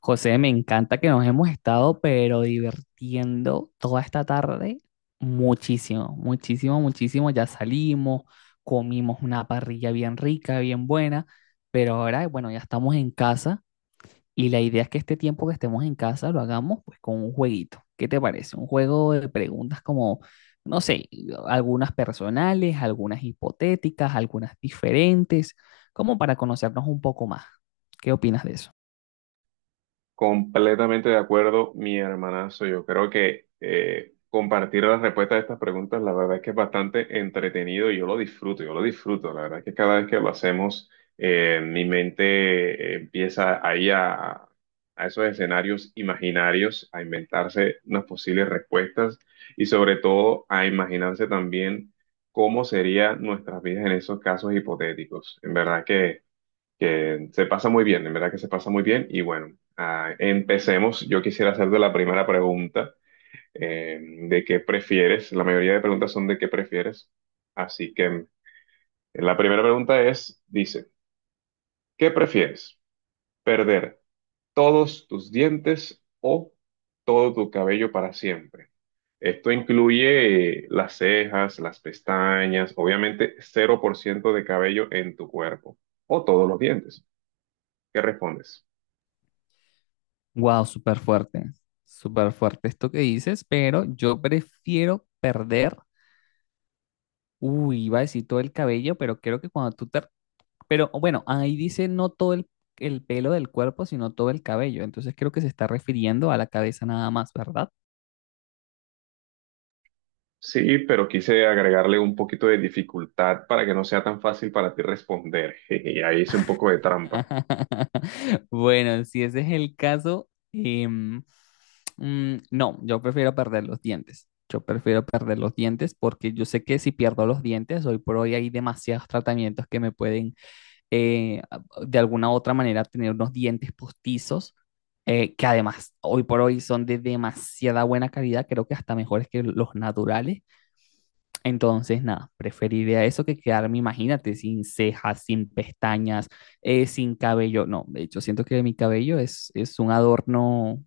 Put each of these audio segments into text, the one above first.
José, me encanta que nos hemos estado, pero divirtiendo toda esta tarde muchísimo, muchísimo, muchísimo. Ya salimos, comimos una parrilla bien rica, bien buena, pero ahora, bueno, ya estamos en casa y la idea es que este tiempo que estemos en casa lo hagamos pues con un jueguito. ¿Qué te parece? Un juego de preguntas como, no sé, algunas personales, algunas hipotéticas, algunas diferentes, como para conocernos un poco más. ¿Qué opinas de eso? Completamente de acuerdo, mi hermanazo. Yo creo que compartir las respuestas a estas preguntas, la verdad es que es bastante entretenido y yo lo disfruto, yo lo disfruto. La verdad es que cada vez que lo hacemos, mi mente empieza ahí a esos escenarios imaginarios, a inventarse unas posibles respuestas y sobre todo a imaginarse también cómo serían nuestras vidas en esos casos hipotéticos. En verdad que se pasa muy bien, en verdad que se pasa muy bien. Y bueno, empecemos. Yo quisiera hacerte la primera pregunta de qué prefieres. La mayoría de preguntas son de qué prefieres. Así que la primera pregunta es, dice, ¿qué prefieres? ¿Perder todos tus dientes o todo tu cabello para siempre? Esto incluye las cejas, las pestañas, obviamente cero por ciento de cabello en tu cuerpo o todos los dientes. ¿Qué respondes? Wow, súper fuerte esto que dices, pero yo prefiero perder, uy, iba a decir todo el cabello, pero creo que cuando tú te... Pero bueno, ahí dice no todo el pelo del cuerpo, sino todo el cabello, entonces creo que se está refiriendo a la cabeza nada más, ¿verdad? Sí, pero quise agregarle un poquito de dificultad para que no sea tan fácil para ti responder. Y ahí hice un poco de trampa. Bueno, si ese es el caso, no, yo prefiero perder los dientes. Yo prefiero perder los dientes porque yo sé que si pierdo los dientes, hoy por hoy hay demasiados tratamientos que me pueden eh, de alguna u otra manera tener unos dientes postizos, que además hoy por hoy son de demasiada buena calidad, creo que hasta mejores que los naturales. Entonces, nada, preferiría eso que quedarme, imagínate, sin cejas, sin pestañas, sin cabello. No, de hecho, siento que mi cabello es un adorno,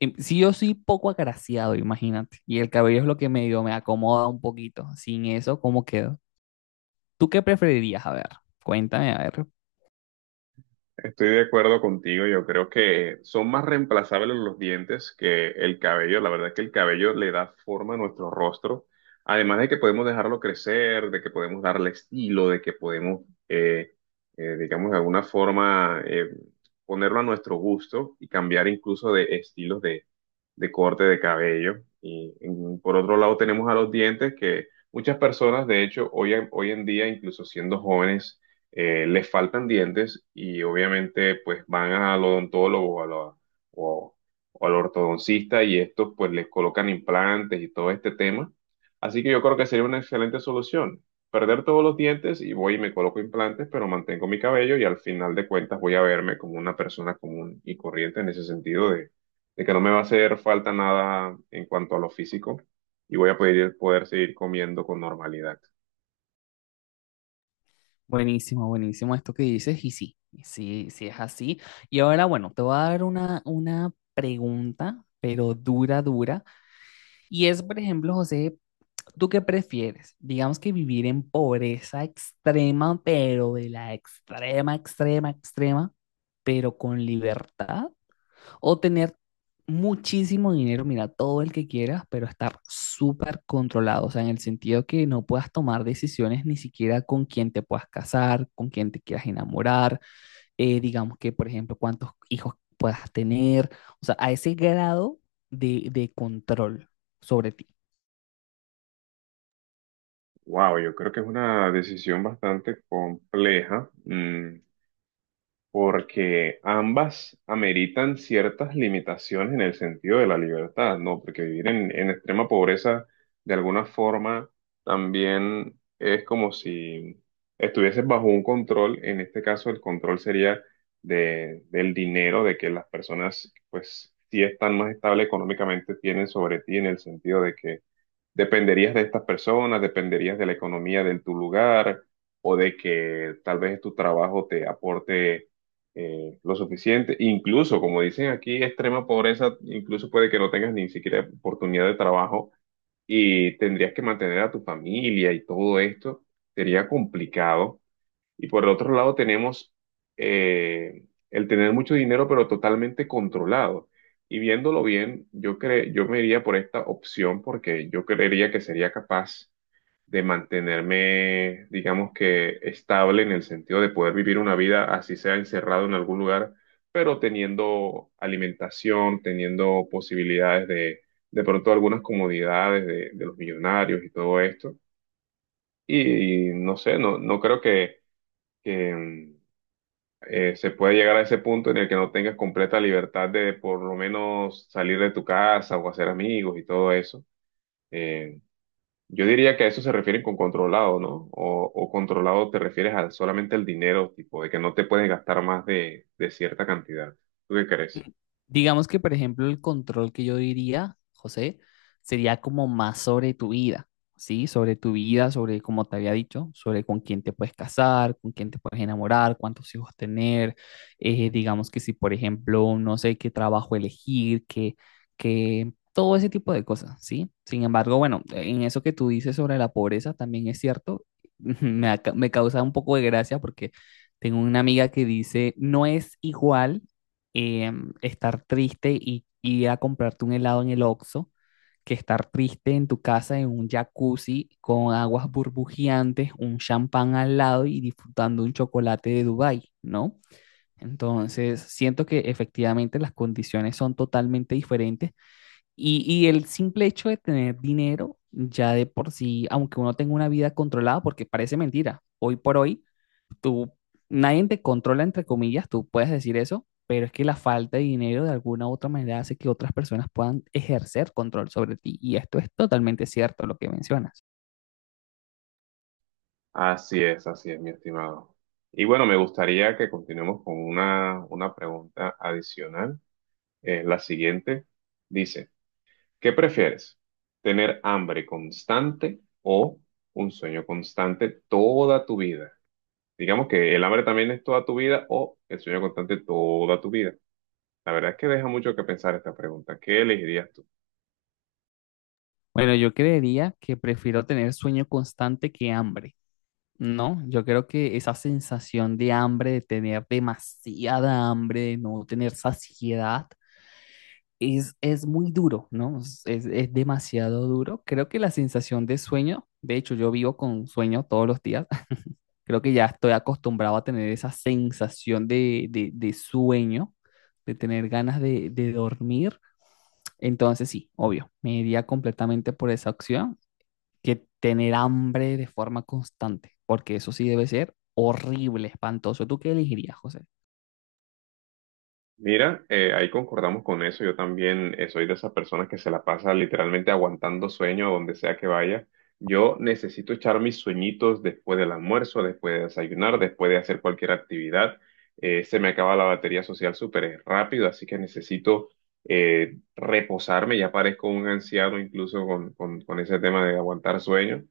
sí yo soy poco agraciado, imagínate, y el cabello es lo que medio me acomoda un poquito. Sin eso, ¿cómo quedo? ¿Tú qué preferirías? A ver, cuéntame, a ver. Estoy de acuerdo contigo, yo creo que son más reemplazables los dientes que el cabello. La verdad es que el cabello le da forma a nuestro rostro. Además de que podemos dejarlo crecer, de que podemos darle estilo, de que eh, digamos, de alguna forma ponerlo a nuestro gusto y cambiar incluso de estilos de corte de cabello. Por otro lado tenemos a los dientes que muchas personas, de hecho, hoy en día, incluso siendo jóvenes, les faltan dientes y obviamente pues van al odontólogo o, a la- o- o al ortodoncista y estos pues les colocan implantes y todo este tema. Así que yo creo que sería una excelente solución. Perder todos los dientes y voy y me coloco implantes, pero mantengo mi cabello y al final de cuentas voy a verme como una persona común y corriente en ese sentido de que no me va a hacer falta nada en cuanto a lo físico y voy a poder seguir comiendo con normalidad. Buenísimo, buenísimo esto que dices, y sí, sí, sí es así. Y ahora, bueno, te voy a dar una pregunta, pero dura, dura, y es, por ejemplo, José, ¿tú qué prefieres? Digamos que vivir en pobreza extrema, pero de la extrema, extrema, extrema, pero con libertad, o tener muchísimo dinero, mira, todo el que quieras, pero estar súper controlado, o sea, en el sentido que no puedas tomar decisiones ni siquiera con quién te puedas casar, con quién te quieras enamorar, digamos que, por ejemplo, cuántos hijos puedas tener, o sea, a ese grado de control sobre ti. Wow, yo creo que es una decisión bastante compleja. Mm, porque ambas ameritan ciertas limitaciones en el sentido de la libertad, ¿no? Porque vivir en extrema pobreza, de alguna forma, también es como si estuvieses bajo un control, en este caso el control sería del dinero, de que las personas, pues, si están más estables económicamente, tienen sobre ti en el sentido de que dependerías de estas personas, dependerías de la economía de tu lugar o de que tal vez tu trabajo te aporte lo suficiente. Incluso, como dicen aquí, extrema pobreza, incluso puede que no tengas ni siquiera oportunidad de trabajo y tendrías que mantener a tu familia y todo esto. Sería complicado. Y por el otro lado tenemos eh, el tener mucho dinero, pero totalmente controlado. Y viéndolo bien, yo me iría por esta opción porque yo creería que sería capaz de mantenerme, digamos que estable en el sentido de poder vivir una vida así sea encerrado en algún lugar, pero teniendo alimentación, teniendo posibilidades de pronto algunas comodidades de los millonarios y todo esto. Y no sé, no creo que se puede llegar a ese punto en el que no tengas completa libertad de por lo menos salir de tu casa o hacer amigos y todo eso. Eh, yo diría que a eso se refieren con controlado, ¿no? O controlado te refieres a solamente al dinero, tipo, de que no te puedes gastar más de cierta cantidad. ¿Tú qué Mm, crees? digamos que, por ejemplo, el control que yo diría, José, sería como más sobre tu vida, ¿sí? Sobre tu vida, sobre, como te había dicho, sobre con quién te puedes casar, con quién te puedes enamorar, cuántos hijos tener. Digamos que si, por ejemplo, no sé qué trabajo elegir, que todo ese tipo de cosas, ¿sí? Sin embargo, bueno, en eso que tú dices sobre la pobreza también es cierto. Me, aca- me causa un poco de gracia porque tengo una amiga que dice, no es igual estar triste y ir a comprarte un helado en el Oxxo que estar triste en tu casa en un jacuzzi con aguas burbujeantes, un champán al lado y disfrutando un chocolate de Dubái, ¿no? Entonces, siento que efectivamente las condiciones son totalmente diferentes. Y el simple hecho de tener dinero, ya de por sí, aunque uno tenga una vida controlada, porque parece mentira, hoy por hoy, tú, nadie te controla, entre comillas, tú puedes decir eso, pero es que la falta de dinero de alguna u otra manera hace que otras personas puedan ejercer control sobre ti. Y esto es totalmente cierto, lo que mencionas. Así es, mi estimado. Y bueno, me gustaría que continuemos con una pregunta adicional. La siguiente dice. ¿Qué prefieres? ¿Tener hambre constante o un sueño constante toda tu vida? Digamos que el hambre también es toda tu vida o el sueño constante toda tu vida. La verdad es que deja mucho que pensar esta pregunta. ¿Qué elegirías tú? Bueno, yo creería que prefiero tener sueño constante que hambre. No, yo creo que esa sensación de hambre, de tener demasiada hambre, de no tener saciedad, es muy duro, ¿no? Es, es demasiado duro. Creo que la sensación de sueño, de hecho yo vivo con sueño todos los días, creo que ya estoy acostumbrado a tener esa sensación de, de sueño, de tener ganas de dormir. Entonces sí, obvio, me iría completamente por esa opción que tener hambre de forma constante, porque eso sí debe ser horrible, espantoso. ¿Tú qué elegirías, José? Mira, ahí concordamos con eso. Yo también soy de esas personas que se la pasa literalmente aguantando sueño donde sea que vaya. Yo necesito echar mis sueñitos después del almuerzo, después de desayunar, después de hacer cualquier actividad. Se me acaba la batería social súper rápido, así que necesito reposarme. Ya parezco un anciano incluso con ese tema de aguantar sueño,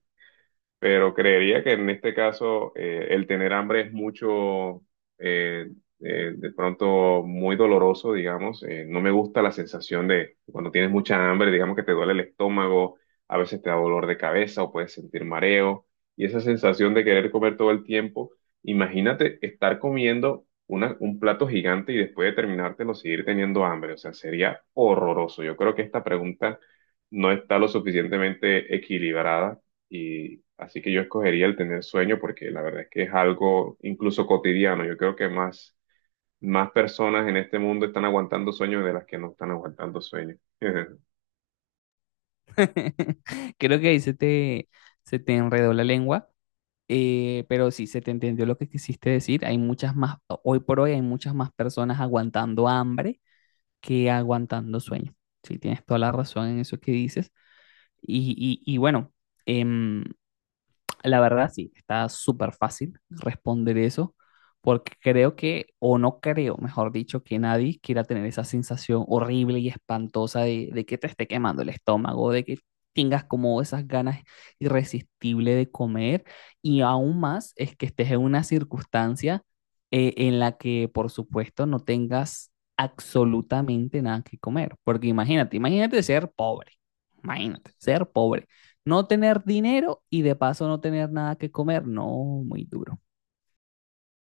pero creería que en este caso el tener hambre es eh, de pronto muy doloroso, digamos. No me gusta la sensación de cuando tienes mucha hambre, digamos que te duele el estómago, a veces te da dolor de cabeza o puedes sentir mareo. Y esa sensación de querer comer todo el tiempo, imagínate estar comiendo un plato gigante y después de terminártelo seguir teniendo hambre. O sea, sería horroroso. Yo creo que esta pregunta no está lo suficientemente equilibrada y así que yo escogería el tener sueño porque la verdad es que es algo incluso cotidiano. Yo creo que más, más personas en este mundo están aguantando sueños de las que no están aguantando sueños. Creo que ahí se te enredó la lengua. Pero sí, se te entendió lo que quisiste decir. Hay muchas más, hoy por hoy hay muchas más personas aguantando hambre que aguantando sueño. Sí, tienes toda la razón en eso que dices. Y, y bueno, em, la verdad, sí, está súper fácil responder eso, porque creo que, o no creo, mejor dicho, que nadie quiera tener esa sensación horrible y espantosa de que te esté quemando el estómago, de que tengas como esas ganas irresistibles de comer, y aún más es que estés en una circunstancia en la que, por supuesto, no tengas absolutamente nada que comer, porque imagínate, imagínate ser pobre no tener dinero y de paso no tener nada que comer, no, muy duro.